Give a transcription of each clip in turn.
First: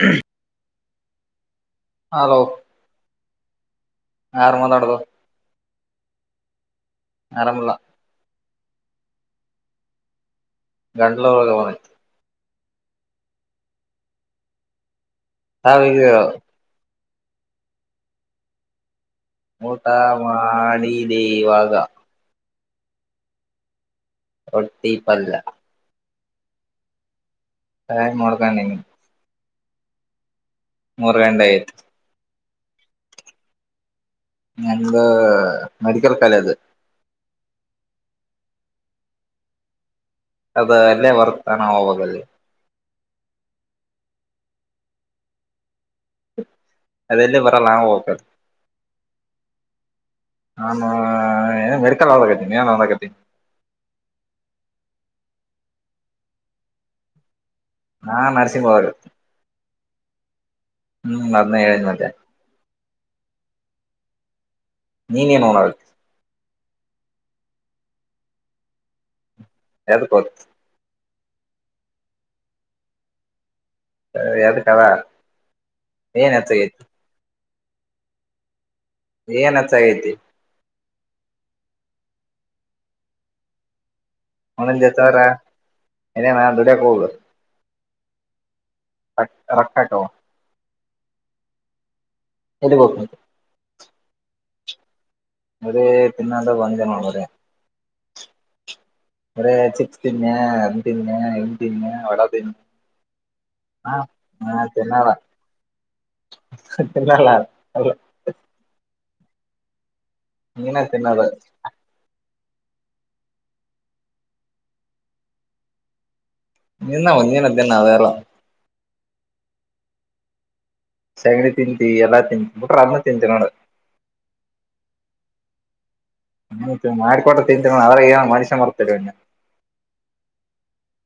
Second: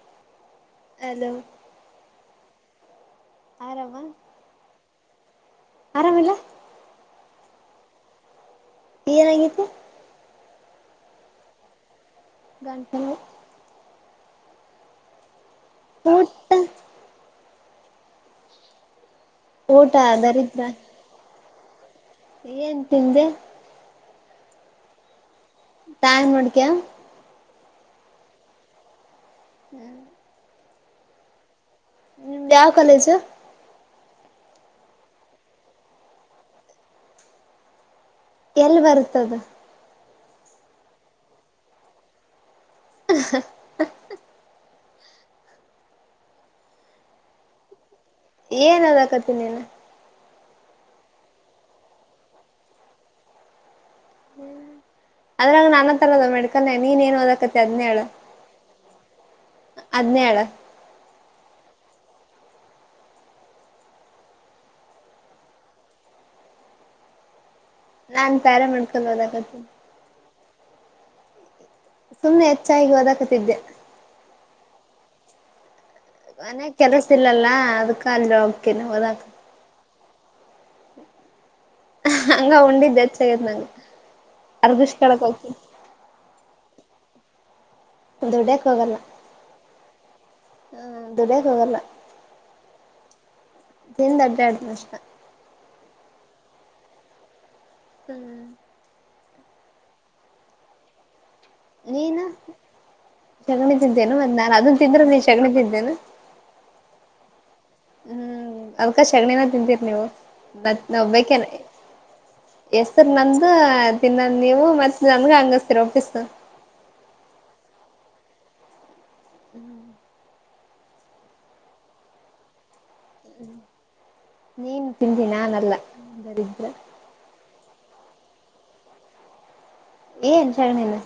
ಹ್ಮ hello hello ಆರಾಮ ಆರಮ ನಡದು ಆರಾಮಿಲ್ಲ ಅರಮಲ ಏನಾಗಿದೆ ಗಂಡಲೂರು ಗವನ ಗಂಟಿನ ಹಾವ ಊಟ ಊಟ ಮಾಡಿದೆ ಇವಾಗ ಏನ್ ತಿಿಂದೆ ಒಡ್ಟ್ಟೀಪಲ್ಲ ಟಾಯಂ್ ನೋಡಿಕ ಸಾಯ್ ಮೋಡ್ಗಾನ ಹ್ಮ್ ಮೂರು ಗಂಡ ಆಯತು ನಿ ಯಾವ ಕಾಲೇಜ ಮೆಡಿಕಲ್ ಕಾಲೇಜ್ ಎಲ್ಲಿ ಬರ್ತದೆ ಅದ ಅಲ್ಲೇ ಬರ್ತಾನಾ ಅವವಾಗಲ್ಲಿ [inaudible] ಅದೆಲ್ಲಲ್ಲಿ ಬರಲ್ಲಾವು ಹೋಗ್ತದೆ ಏನ್ ಅದಕತಿ ನೀನು ನಾನು ಮೆಡಿಕಲ್ ಆಕತಿನಿ ನ್ ಅಂದಕತ ್ಮ ಅದ್ರಾಗ ನನ್ ತರದ ಮೆಡ್ಕಾನೆ ನೀನ್ ಏನ್ ಓದಕ ಹದಿನೇಳು ನಾನ್ ನರ್ಸಿಂಗ್ ಓದಾಕತ್ತೀನಿ ಹದಿನೇಳು ಹ್ಮ್ ಅದ್ನ ಹೇಳಿದ ಮತ್ತೆ ನೀನ್ೇನುೋ ಆಾಗುತ್ತೆ ನಾನ್ ತಾರ ಮಾಡ್ಕೊಂಡ ಹೋದಾಗತ್ತ ಎದಕೋತ ಸುಮ್ಮ್ನೆ ಹೆಚ್ಚಾಗಿ ಓದಾಕತಿದ್ದೆ ಸ ಯದ ಕದ ಮನೆ ಕೆಲಸ ಇಲ್ಲಲ್ಲ ಅದ್ಕ ಅಲ್ಲಿ ಹೋಗತೇನ ಹೋದ ಏನ್ ಚಾಗೈತಿ ಹಂಗ ಉಂಡಿದ್ದ್ೆ್ಗದ ನಂಗಗೆ ಒೊಂದ ಜತ್ಾವರ ಏ ನ ದುಡಿಯಕ್ ಹೋಗುದು ದುಡ್ಡಕ್ ಹೋಗಲ್ಲ ರ ರಕ್ಕಟ್ಟ ಹ್ಮ್ ದುಡಿಯಕ್ ಹೋಗಲ್ಲ ಎಲ್ಲಿ ಬಕ ಿಂದ ಅಡ್ಡಾಡ್ದ ಅಷ್ಟ ಅ್ರ ಪನ್ನ ಅಂದ ಬಂದನರ ಹ್ಮ್ ಬರೇ ಚಿಪ್ಸ್ ತಿನ್ನೆ ಅದ್ ತಿನ್ಯೆ ಇ ತಿನ್ಯೆ ವಡ ನೀನು ಬಿನ್ ಸಗಣಿ ಹ ತಿದ್ದೇನು ಮತ್ ನಾನ್ ನಾ ಅದನ್ ತಿಂದ್ರೆ ತಿನ್ನಲ. ನೀನ್ ಸಗಣಿ ತಿದ್ದೇನು [unintelligible] ಹ್ಮ್ ಅದ್ಕ ಶಗಣಿನ ತಿಂತೀರಿ ನೀವು ನೀನ ಮತ್ ನಾವ್ ತಿನ್ನೋದ ಬೈಕೆನೆ. ಎಸ್ ಸರ್ ನಮ್ದ ತಿನ್ನ ನೀವು ಮತ್ತ ನನ್ಗೆ ಹಂಗಸ್ತೀರ ವಾಪಸ್. ನಿನ್ನ ಒಂದಿನೋದ್ದಿನ್ ನಾವ್ಯಾರೋ ಹ್ಮ್ ಸಗಣಿ ತಿಂತಿ ಎಲ್ಲ ತಿಂತಿ ಬಿಟ್ರೆ ಅದ್ನು ತಿಂತಿ ನೋಡು. ನೀನ್ ತಿಂದಿ ನಾನಲ್ಲ. ದರಿದ್ರ ನ ಮಾಡ್ಕೊಟ್ಟ ತಿಂತರ ಅವ್ರಾಗ ಏನ್ ಮನುಷ್ಯ ಮರ್ತೀರಾ ನೀವ್ ಏನ್ ಶಗಣಿನ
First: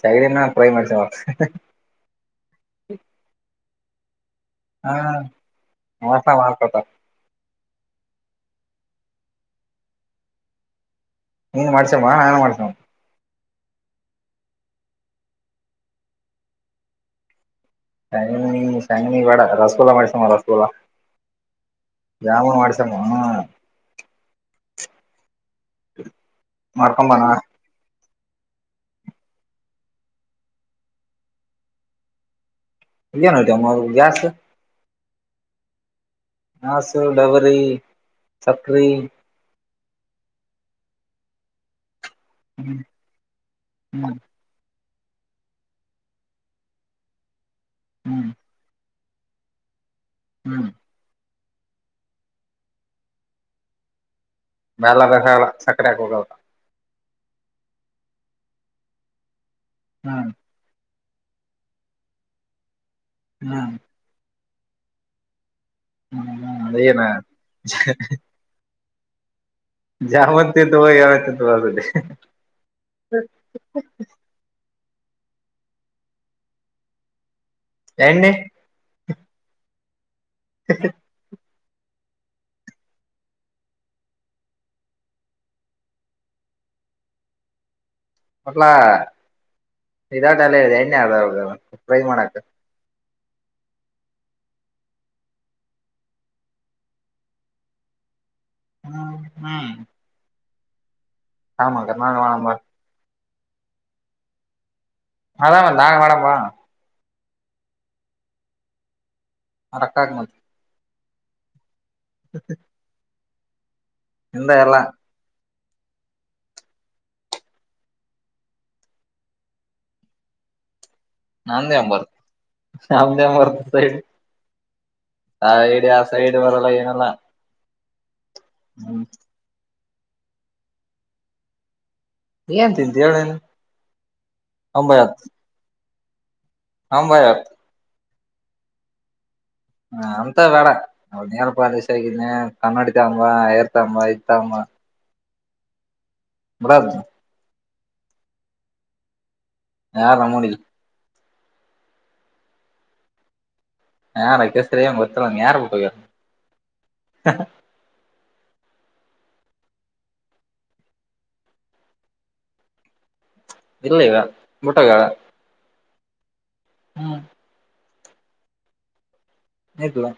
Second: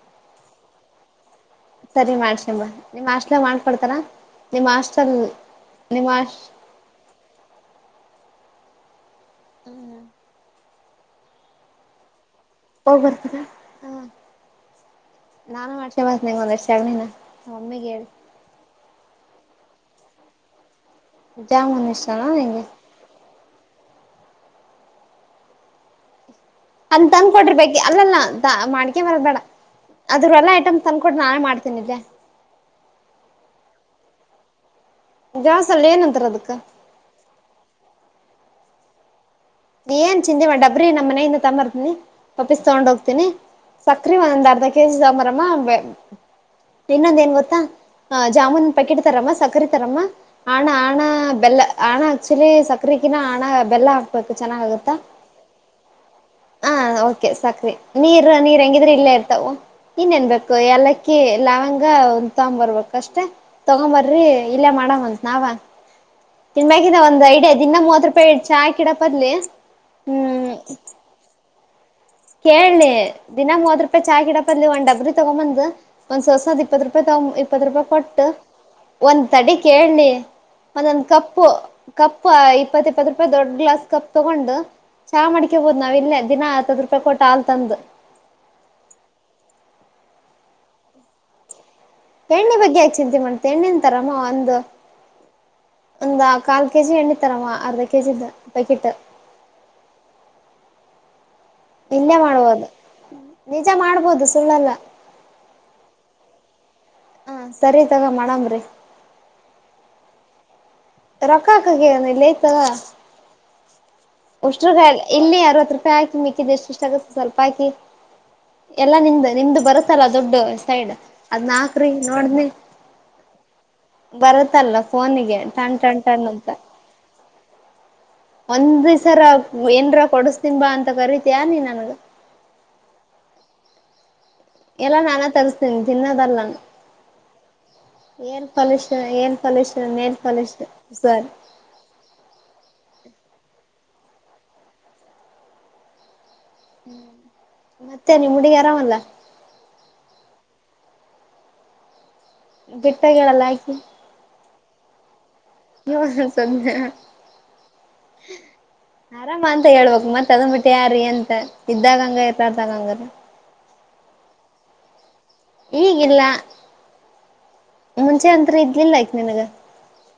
ಶಗಣಿನ ಟ್ರೈ ಮಾಡ್ತಿಯಾ ಮತ್ತ್ ಹ್ಮ್ ಹ್ಮ್ ಹ್ ಸರಿ ಮಾಡ್ಕ್ಯಾಂಬ ನಿಮ್ಮ್ ಹಾಸ್ಟಲಾಗ್ ಮಾಡ್ಕೊಡ್ತಾರ ನಿಮ್ಮ್ ಹಾ ಹಾಸ್ಟ್ಲ್ ನಿಮ್ಮ್ ಮೋಸ ಹಾಶ್ ಮಾಡ್ಕೊತಾರ ಹ್ಮ ನೀನು ಮಾಡ್ಸೇಮ ನಾನು ಮಾಡ್ಸ್ಕ ಹೋಗ್ ಬರ್ತೀರ ಹ್ಮ್ ನಾನು ಮಾಡ್ಸ್ಕಂಬಂದ್ ನಿಂಗೊಂದಷ್ಟ್ ಸಗ್ಣಿನ ಒಮ್ಮೆಗೇಳ್ ಶೆಗಣಿ ಶೆಂಗಿನಿ ಬ್ಯಾಡ ರಸಗುಲ್ಲಾ ಮಾಡಿಸ್ಕ್ಯ ಬಾ ರಸಗುಲ್ಲ. ಜಾಮೂನ್ ಇಷ್ಟನಾ ನಿಂಗೆ [unintelligible] [inaudible] ಅದ್ನ್ ತಂಕೋಡ್ರಿ ಬಗ್ಗೆ ಅಲ್ಲಲ್ಲ. ಮಾಡಿಕ್ಯ ಬರದ್ ಬೇಡ ಅದ್ರ ಎಲ್ಲ ಐಟಮ್ಸ್ ತಂದ್ ಕೊಡ್ ನಾನೇ ಮಾಡ್ತೀನಿದ್ದೆ. ಏನೈತ ಮಾಡ್ಬೋದ್ ಗ್ಯಾಸು ಗ್ಯಾಸ್ ಅಲ್ ಏನಂತಾರ ಅದಕ್ಕ ಹಾಸು ಡಬರಿ ಸಕ್ರಿ. ನೀ ಏನ್ ಚಿಂದಿ ಮ ಡಬ್ರಿ ನಮ್ಮ್ನೆಯಿಂದ ತಂಬರ್ತೀನಿ ವಾಪ್ಪೀಸ್ ಹ್ಮ ತಗೊಂಡ್ ಹೋಗ್ತೀನಿ ಹ್ಮ್ ಸಕ್ರೆ ಒಂದ್ ಅರ್ಧ ಕೆ ಜಿ ತಗೊಂಬರಮ್ಮ ಇನ್ನೊಂದ್ ಏನ್ ಗೊತ್ತಾ ಹ್ಮ್ ಜಾಮೂನ್ ಪ್ಯಾಕೆಟ್ ತರಮ್ಮ ಸಕ್ಕರೆ ತರಮ್ಮ ಹ್ಮ್ ಹಣ ಹಣ ಬೆಲ್ಲ ಹಣ ಆಕ್ಚುಲಿ ಸಕ್ಕರೆಗಿನ್ನ ಹಾಣ ಬೆಲ್ಲ ಹಾಕ್ಬೇಕು ಚೆನ್ನಾಗಾಗತ್ತ ಮ್ಯಾಲದ ಹೇಳ ಸಕ್ಕರೆ ಹಾಕ ಹೋಗದ ಹ ಓಕೆ ಸಕ್ರಿ ನೀರ್ ನೀರ್ ಹೆಂಗಿದ್ರು ಇಲ್ಲೇ ಇರ್ತಾವು ಇನ್ನೇನ್ ಹ್ಮ್ ಬೇಕ್ ಕು ಎಲಕ್ಕಿ ಲವಂಗ ಒಂದ್ ತೊಗೊಂಬರ್ಬೇಕ್ ಅಷ್ಟೇ ಹ್ಮ್ ತಗೊಂಬರ್ ಇಲ್ಲೇ ಮಾಡಮಂತ್ ನಾವ ಹ್ಮ್ ಹ್ಮ್ ತಿಂದಾಗಿದ ಏನ ಒಂದ್ ಐಡಿಯಾ ದಿನ ಮೂವತ್ತ್ ರೂಪಾಯಿ ಚಾ ಕಿಡ ಪದ್ಲಿ ಜಾಮೂನ್ ತಿಂದು [unintelligible] ಹ್ ಹ್ ಕೇಳಿಲಿ ದಿನಾ ಮೂವತ್ತ್ ರೂಪಾಯಿ ಚಾ ಗಿಡ ಒ ಡಬ್ರಿ ತಗೊಂಬಂದ್ ಒಂದ್ಸರ್ಸದ್ ಇಪ್ಪತ್ತು ರೂಪಾಯಿ ತಗೊ ಇಪ್ಪತ್ ರೂಪಾಯಿ ಕೊಟ್ಟು ಎಣ್ಣೆ ಒಂದ್ ತಡಿ ಕೇಳ್ಲಿ ಒಂದೊಂದ್ ಕಪ್ಪು ಕಪ್ ಇಪ್ಪತ್ ಇಪ್ಪತ್ ರೂಪಾಯಿ ದೊಡ್ ಗ್ಲಾಸ್ ಕಪ್ ತಗೊಂಡು ಚಾ ಮಾಡ್ಕ್ಯಬೋದ್ ನಾವಿಲ್ಲೆ ದಿನಾ ಹತ್ತತ್ತ್ ರ್ ಪ ಕೊಟ್ ಹಾಲ್ ತಂದು. [unintelligible] ಎಣ್ಣೆ [unintelligible] ಎಣ್ಣೆ ಬಗ್ಗೆ ಯಾಕೆ ಚಿಂತೆ ಮಾಡ್ತಿಯ ಎಣ್ಣೆಂತರಮ್ಮು ಒಂದು. ಒಂದ ಕಾಲ್ ಕೆ ಜಿ ಎಣ್ಣೆ ತರಮ ಅರ್ಧ ಕೆ ಜಿ ದು ಪ್ಯಾಕೆಟ್. ಹ್ ಹ್ಮ್ ಇಲ್ಲೇ ನಾನ್ ಮಾಡಮ್ಮ ಮಾಡ್ಬೋದು ನಿಜ ಮಾಡ್ಬೋದು ಸುಳ್ಳಲ್ಲ ಅಮಂದಾಂಗ ಮಡವಾ ಹ ಸರಿ ತಗ ಮಾಡಾಮ್ರರಿ ರಕ್ಕ ಆ ಮತ್ತೆ ರಕಾಕನಲ್ಲತಲ್ಲ ಹಿಂದ ಉಷ್ಟ್ರ ಎಲ್ಲಾ ಇಲ್ಲಿ ಅರವತ್ತು ರೂಪಾಯಿ ಹಾಕಿ ಮಿಕ್ಕಿದ್ದ ಎಷ್ಟು ಇಷ್ಟ ಆಗುತ್ತೆ ಸ್ವಲ್ಪ ಹಾಕಿ ಎಲ್ಲಾ ನಿಮ್ದ ನಿಮ್ದು ಬರುತ್ತಲ್ಲ ದೊಡ್ಡು ಸೈಡ್ ಅದ್ನ ಹಾಕ್ರಿ ನೋಡನ ನಾಮರ್ ಸೈಡ್ ಫೋನಿಗೆ ಆ ಟಣ್ ಟಣ್ ಆ ಟಣ್ ಸೈಡ್ ಅಂತ ಬರಲ್ಲ ಏನಲ್ಲ [inaudible] ಒಂದ್ ಹ್ಮ್ ದಸರ ಏನ್ರ ಕೊಡಸ್ತೀನ್ ಬಾ ಅಂತ ಕರಿತಯ ನೀ ನನ್ಗ ಏನ್ ತಿಂತ ಹೇಳೇನು ಎಲ್ಲಾ ನಾನಾ ತರಿಸ್ತೇನಿ ತಿನ್ನದಲ್ಲಾನ ಹಾಂ ಭಯ ಏನ್ ಪಲಷನ್ ಏನ್ ಪಲ್ಯೂಷನ್ ಏನ್ ಪಲಷನ್ ಸಾರಿ ಪಾಲೇಶ ಆಗಿದ್ದನಿ ಕನ್ನಡಿತ ಅಂಬ ರ್ತಾ ಅಂಬ ಇತ ಅಂಬ ಬಡ ಮತ್ತೆ ನಿ ಹುಡಗಿ ಆರಾಮಲ್ಲ ಹಾ ರಾಮಡಿ ಬಿಟ್ಟಗಳಲ್ಲ ಹಾಕಿ ಹಾ ರಸರಿ ಗೊತ್ತರ ಯಾರು ಬಿಟ್ಟೋಗಾರ ಹ್ಮ ಆರಾಮ ಅಂತ ಹೇಳ್ಬಬೇಕಕ್ ಮತ್ ಅದಂದ್ ಬಿಟ್ಟಿ ಯಾರೀ ಅಂತ ಇದ್ದಾಗಂಗ ಇತರ್ದಾಗಂಗ್ರ ಇಲ್ಲ ಈವ ಮುಟಗಳ ಈಗಿಲ್ಲ ಹ್ಮ್ ಮುಂಚೆ ಅಂತರ ಇದ್ಲಿಲ್ಲ ಆಯಕ ನಿನಗ ಇದುವಾ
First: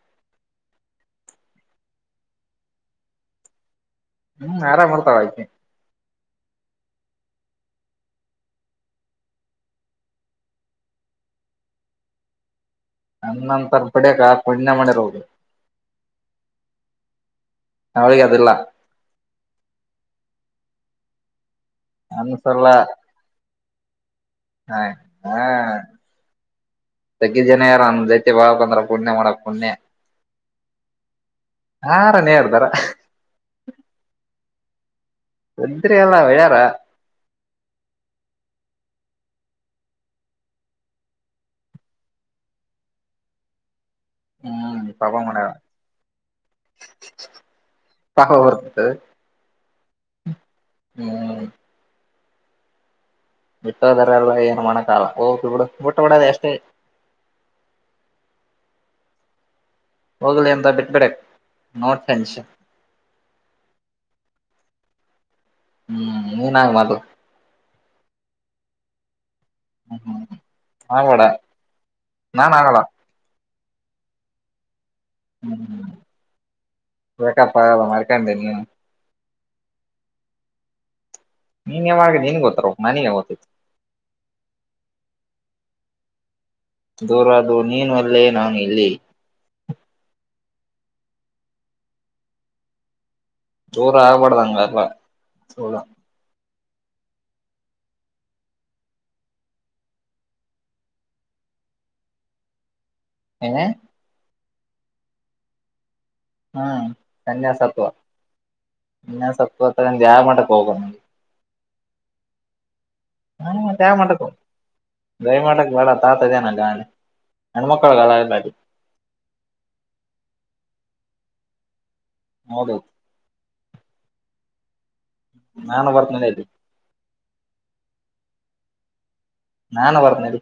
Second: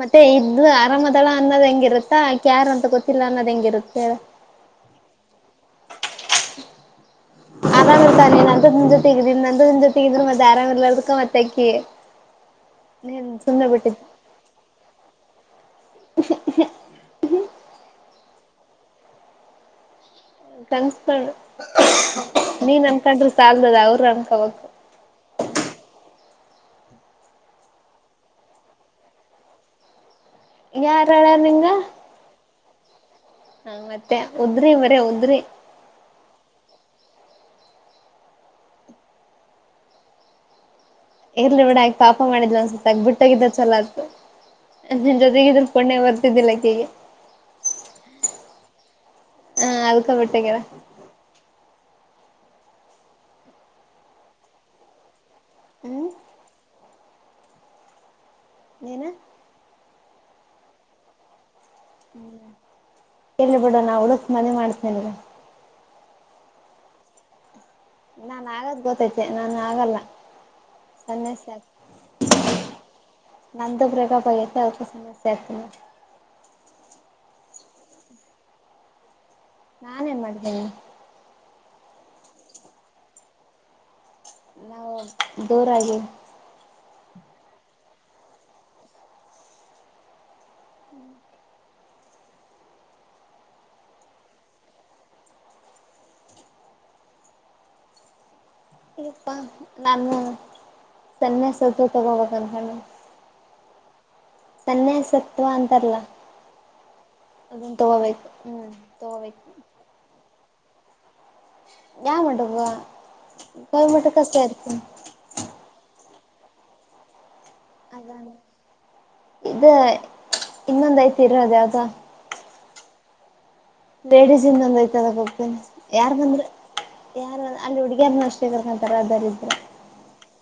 ಮತ್ತೆ ಇದದು ಆರಾಮದಳ ಅನ್ನೋ್ ಹೆಂಗಿರುತ್ತಾ ಕ್ಯಾರ್ ಅಂತ ಗೊತ್ತಿಲ್ಲ ಅನ್ನೋ ಹೆಂಗಿರುತ್ತೆ ಹ್ಮ್ ಆರಾಮ್ರ್ತಾವ ಆಕೀ ಆರಾಮ ಇರ್ತಾನೆ ನಂತು ನಿಮ್ ತಗಿದೀನಿ ನಂದು ನಿ ಜೊತೆಗಿದ್ರ ಮತ್ತೆ ಆರಾಮ್ ಇರ್ರದಕ್ಕ ಮತ್ತೆ ಅಕ್ಕಿ ಅಂತರ ಬಡಗ ಪಣ್ಯ ಮನೆ ರೋದು ಹ ಅವಳಿಗೆ ಅದಿಲ್ಲ ಕನ್ಸ್ಕೊಂಡ ಅನ್ಸಲ್ಲ ನೀನ್ ಅನ್ಕೊಂಡ್ರರು ಸಾಲ್ದದ ಅವ್ರ ಅನ್ಕ ಹಯ ಹಾ ತಗ್ಗಿ ಜನ ಯಾರ ಅ ಜೈತೆ ಬಳಕ್ ಬಂದ್ರ ಕುಣ್ಣೆ ಮಾಡಕ್ ಕುಣ್ಣೆ ಯಾರುಡು ನಿಂಗ ಆರನ ಹೇ ದಾರ ಹಾ ಮತ್ತೆ ಉದ್ರಿ ಮರ ಉದ್ರಿ ವಂದ್ರಲ್ಲ ವಿಡಾರ ಇರ್ಲಿ ಬಿಡು ಆ ಪಾಪ ಮಾಡಿದ್ ಒನ್ಸತ್ ಆಗ ಬಿಟ್ಟೋಗಿದ್ದ ಚಲ ಆತು ಹ್ಮ್ ಪಾಪ ನಿನ್ ಜೊತೆಗೆ ಮಾಡ್ಯಾಳ ಇದನ್ ಪುಣೆ ಬರ್ತಿದ್ದಿಲ್ಲಕ್ಕೇಗೆ [inaudible] ಹಾ ಅದಕ ಬಿಟ್ಟಗರ [unintelligible] ಬಿಟ್ಟೋದರಲ್ಲ ಏನುಮಾಡಕಾಗಲ ಹೋಗಿ ಬಿಡು ಬಿಟ್ಟ ಹ್ಮ್ ಬಿಡೋದ ಅಷ್ಟೇ [unintelligible] ಹೋಗ್ಲಿ ಅಂತ ಬಿಟ್ಬಿಡಿ ನೋಡ್ ಟನ್ಷನ್ ಇಲ್ಲಿ ಬಿಡ ನಾ ಹುಡುಕ್ ಮದುವೆ ಮಾಡ್ತೇನಿಂಗ ಹ್ಮ್ ಮುನಗದು ನಾನ್ ಆಗದ್ ಗೊತ್ತೈತೆೆ ನಾನ ಆಗಲ್ಲ ಹ್ಮ್ ಹ್ಮ್ ಆಗ್ಬೇಡ ನಾನ್ ಆಗಲ್ಲ [unintelligible] ನಂದ ಬ್ರೇಕಫ ಅವರದು ಸಮಶ [unintelligible] ನಾನ ಏನ್ ಮಾಡ್ತೇನೆ ನೀನ್ ಯಾವಾಗ ನ ನಿನ್ಗೆ ಗೊತ್ತರ ನನಗ ಗೊತ್ತತ್ತು ನಾವು [inaudible] ದೂರಾಗಿ ದೂರ ಅದು ನೀನು ಅಲ್ಲಿ ನಾನು ಇಲ್ಲಿ ದುರ ಆಗಬಡ್ದಂಗ ಅಲ್ಲ ದುರ ಪ್ಪಾ ನಾನು ಸನ್ನೆಸತ್ವ ತಗೋಬೇಕ ಅನ್ಕಕೊಡಿದಿನಿ [unintelligible] ಸನ್ಯಾಸತ್ವ ಅಂತಾರಲ್ಲ ಹ್ಮ್ [unintelligible] ಅದನ್ ಕನ್ಯಾಸತ್ವ ತಗೋಬೇಕು ಹ್ಮ್ ತಗೋಬೇಕು ಅ ಜಾಮ ಮಾಡೆೋಗೋ [unintelligible] ಕೊಯಮುಟ್ಟ ಕಷ್ಟತ ಗಯಮಠಕ್ ತಾತಿದನಲ ಅದ ಇ ಇನ್ನೊಂದ್ ಐತಿ ಇರದ ಯಾವ್ದ ಹೌದೌದು ಲೇಡೀಸ್ ಇಂದ ಒಂದ ಐ್ತದ ಹೋಗ್ತೇನ ನಾನು ಯಾರ್ ಬರ್ತೀನಿ ಬಂದ್ರ ಇಲ್ಲಿ ಯಾರು ಅಲ್ಲಿ ಹುಡುಗಿಯಾರ್ನ ಅಷ್ಟೇ ಕರ್ಕೊಂತಾರೆ ಅದಾರ ಇದ್ರ ನಾನನ್ ಬರ್ನಡಿ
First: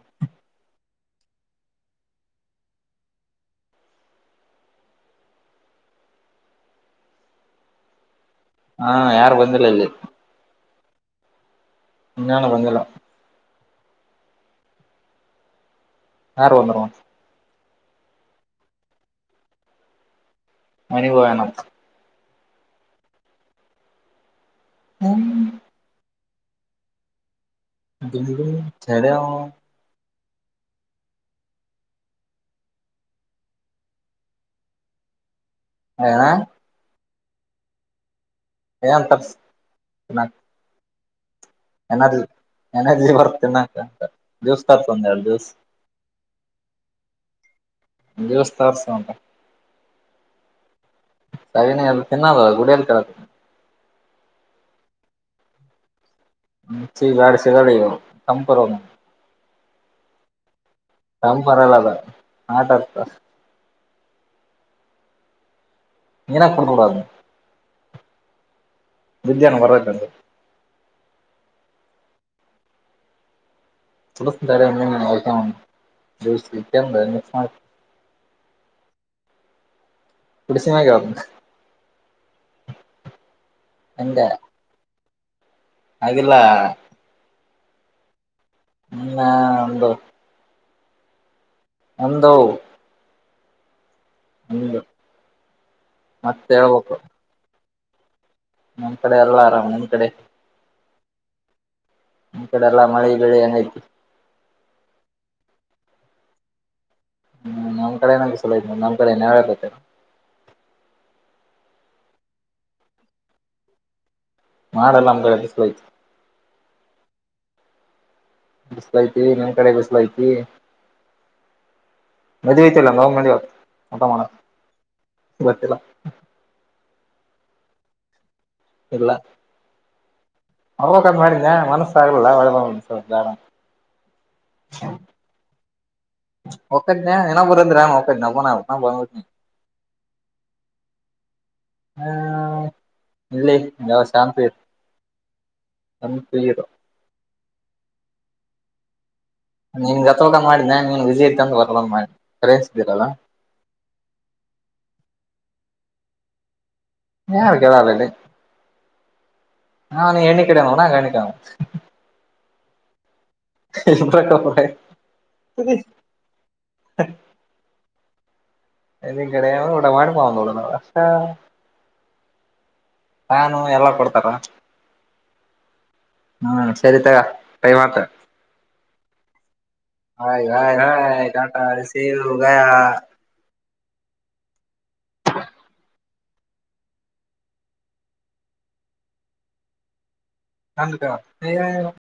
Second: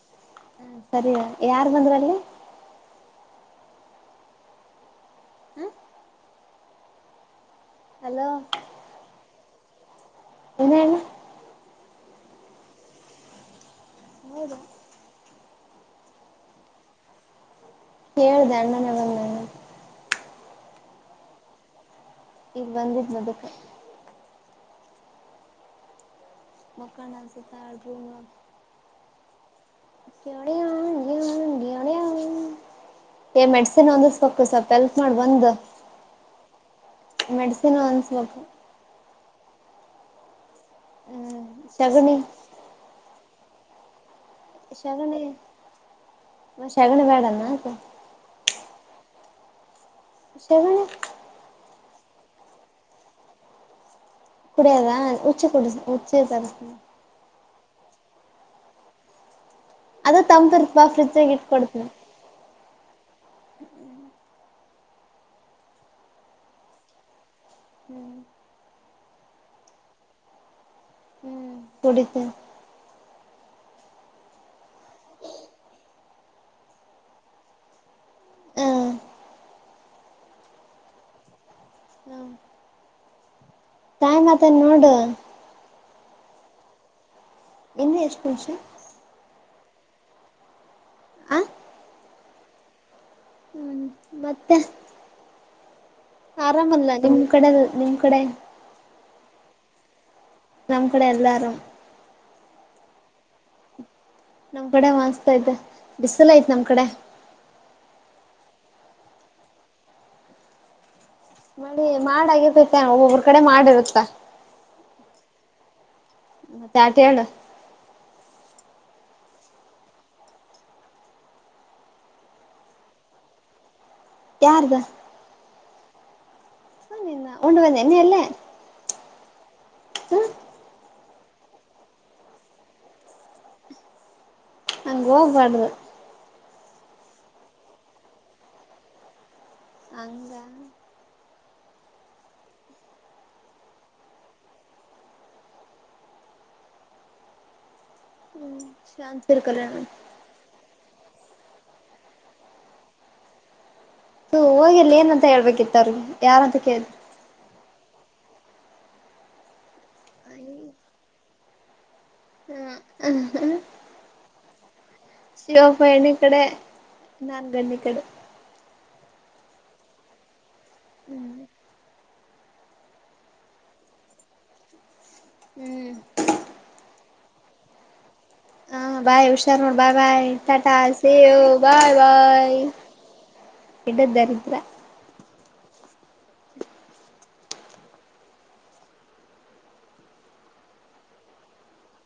ಹ್ಮ ಸರಿ ಯಾರ್ ಬಂದ್ರ ಅಲ್ಲಿ ಹ ಹಲೋ ಹಾ ಯಾರು ಬಂದಿಲ್ಲ ಇಲ್ಲಿ ಇನ್ನೇನು ಇನ್ನೇನು ಬಂದಿಲ್ಲ ಹೌದಾ ಯಾರು ಬಂದ ಹೇಳಿದೆ ಅಣ್ಣನ ಬಂಧನ ಮನ ಹೋಗ್ಯಾನ ಈಗ ಬಂದಿದ್ ಅದಕ್ಕೆ ಹ್ ಮಕ್ಕಳಸತ ಸಡೆ ಅವನು ಳೆ ಆ ಹ ಹಂಡಳೆ ಆ ಏ ಮೆಡಸಿನ್ ಒಂದಿಸಬೇಕಕ್ ಸ್ವಲ್ಪ ಎಲ್ಪ್ ಮಾಡ್ ಬಂದ ಹೇಣ ಮೆಡಿಸಿನ್ ಅನ್ಸಬೇಕಬೇಕು [unintelligible] ಹ್ಮ್ ಶಗಣಿ ನನಾದ್ಲಿ ಎನರ್ಜಿ ಬರ್ತೇ ನಕ ಅಂತ ಶಗಣಿ ಮ್ ಶಗಣಿ ಬ್ಯಾಡನ ಮತ್ತ. ದೇವಸ್ಥಾರ್ ಸೌಂಟ ಶಗಣಿ ಅದುನ್ನ ತಿನ್ನಲ್ವಲ್ಲ ಗುಡ್ [unintelligible] [unintelligible] [unintelligible] ಅದೇ ತಮ್ದಿರ್ ತಮ್ ಪರಲದ ಮಾತಾಡ್ಸ್ದ. ಹ್ ಉ ನೀರಾಕ್ ಬುಡ್ [unintelligible] ಹ್ಮ್ ಬಿದ್ಯನ್ ಹಂಗಾರೆ ಬಲ್ಲಿ ಕುಡಿತೀನ್ ಕುಡಿಸ್ತೀನ್ ತಡಿ ಒಂದಿನನ ಆಯ್ತಾ ಜ್ಯೂಸಿಗ್ ತಂದು ಮಿಕ್ಸ್ ಮಾಡ್ ಹ್ಮ್ ಕುಡಿಸಿಮ್ಯಾಗ್ ಹೇಳ್ತಿನಿ. ತಾಯಿ ಮಾತನ್ ನೂಡೆ ಆಗಿಲ್ಲಾ ಇನ್ನು ಎಷ್ಟ್ [unintelligible] ಇನ್ನ ಒಂದು ಆ ಒಂದು ಹ್ಮ್ ಮತ್ತೆ ಒಂದು ಮತ್ತೆ ಆರಾಮಲ್ಲ ಹೇಳ್ಬೇಕು ನಿಮ್ ಕಡೆದ್ ನಿಮ್ ಕಡೆ ನಮ್ ಕಡೆ ಎಲ್ಲ ಆರಾಮ್ ನಿಮ್ ಕಡೆ ನಮ್ಮ್ ಕಡೆ ಎಲ್ಲಾ ಅರಾಮ್. ನಿಮ್ ಕಡೆ ಎಲ್ಲ ಮಳೆ ಬೆಳೆ ಹೆಂಗೈತಿ. ನಮ್ ಕಡೆ ಮಸ್ತ್ ಐತೆ ಬಿಸಲೈತ್ ನಮ್ ಕಡೆ. ಹ್ಮ್ ನಮ್ಮ್ ಕಡೆನ ಬಿಸಿಲೈತೆ ನಮ್ಮ್ ಕಡೆ ಏನ್ ನೆರಳಾಯ್ತೈತೇನ್. ನೋಡಿ ಮಾಡ ಆಗಿರ್ತೈತ ಒಬ್ಬೊಬ್ರ ಕಡೆ ಮಾಡಿರುತ್ತಾ ಮಾಡಲ ನಂ ಕಡೆ ಬಿಸ್ಲೈತ್. ಮತ್ತೆ ಆಟೇಳು ಬಿಸಲೈತಿ ನಿಮ್ ಕಡೆ ಬಿಸ್ಲೈತಿ. ಮೆದು ಐತಲ್ಲ [unintelligible] ಊಟ ಮಾಡು ಯಾರ್ದ ಗೊತ್ತಿಲ್ಲ ಥು ನಿನ್ನ ಉಂದ್ರ ನಿನ್ನೆ ಅಲ್ಲೇ ಇಲ್ಲ ಹ್ಮ ಅವ್ಲ ಕಮ್ಮ ಮಾಡಿದ್ನ ಮನಸ್ಸು ಆಗಲಿಲ್ಲ ಒಳದ [unintelligible] ಬ್ಯಾಡ ಹಂಗ್ ಹೋಗ್ಬಾದ್ರೂ ಹೋಗ್ತಿದ್ನ ಇನ್ನೊಬ್ಬ್ ಇರಂದ್ರ ನಾನು ಹೋಗ್ತಿದ್ನ ಒಬ್ಬನೇ [unintelligible] ಹಂಗ ಹ್ಮ್ ಇಲ್ಲಿ ಯಾವ ಸಾನ್ಪೀ ಸನ್ ಪ್ಲೀರ್ ಶಾನ್ ನೀನ್ಗ್ ಗೊತ್ತಿಲ್ದಾಗ್ ಮಾಡಿದ್ನ ನೀನ್ ವಿಸಿ ಇರ್ತೀಯ ಅಂದ್ [unintelligible] ಸ ಹೋಗಿಲ್ಲಿ ಏನಂತ ಹೇಳ್ಬೇಕಿತ್ ಅವ್ರಿಗೆ ಯಾರಂತ ಕೇಳ್ ಯಾರ್ ಕೇಳಲ್ ಇಲ್ಲಿ. ಹಾ ನೀ ಎಣಿಕೆಣಣ್ಣಿಕ ಹ್ಮ್ ಹ್ಮ್ ಹ್ಮ ಹಾ ಎರ ಕಪ ಶಿವ ಭಯಣ ಇ ಕಡೆ ನಾನಗಣ ಕಡೆ ಇಲ್ಲಿ ಕಡೆೆಯಂದು ಊಟಮಾಡಿ ಪಾವಳ ಪಕ್ಷಾ ಹ್ಮ್ ನಾನು ಎಲ್ಲಾ ಕೊಡ್ತಾರ ಹ್ಮ್ ಹ್ಮ್ ಸರಿತ ಟೈಮ್ ಆಯ್ತು ಹ ಬಾಯ್ ಹುಷಾರೋ bye bye Tata hi hi ಸೇವ ಟಾಟಾ ಬಾಯ್ ಸೇವ್ ಬಾಯ್ ಗಯಾ ಹಿಡದ್ದರಿದ್ರ ಹ ನದ [unintelligible]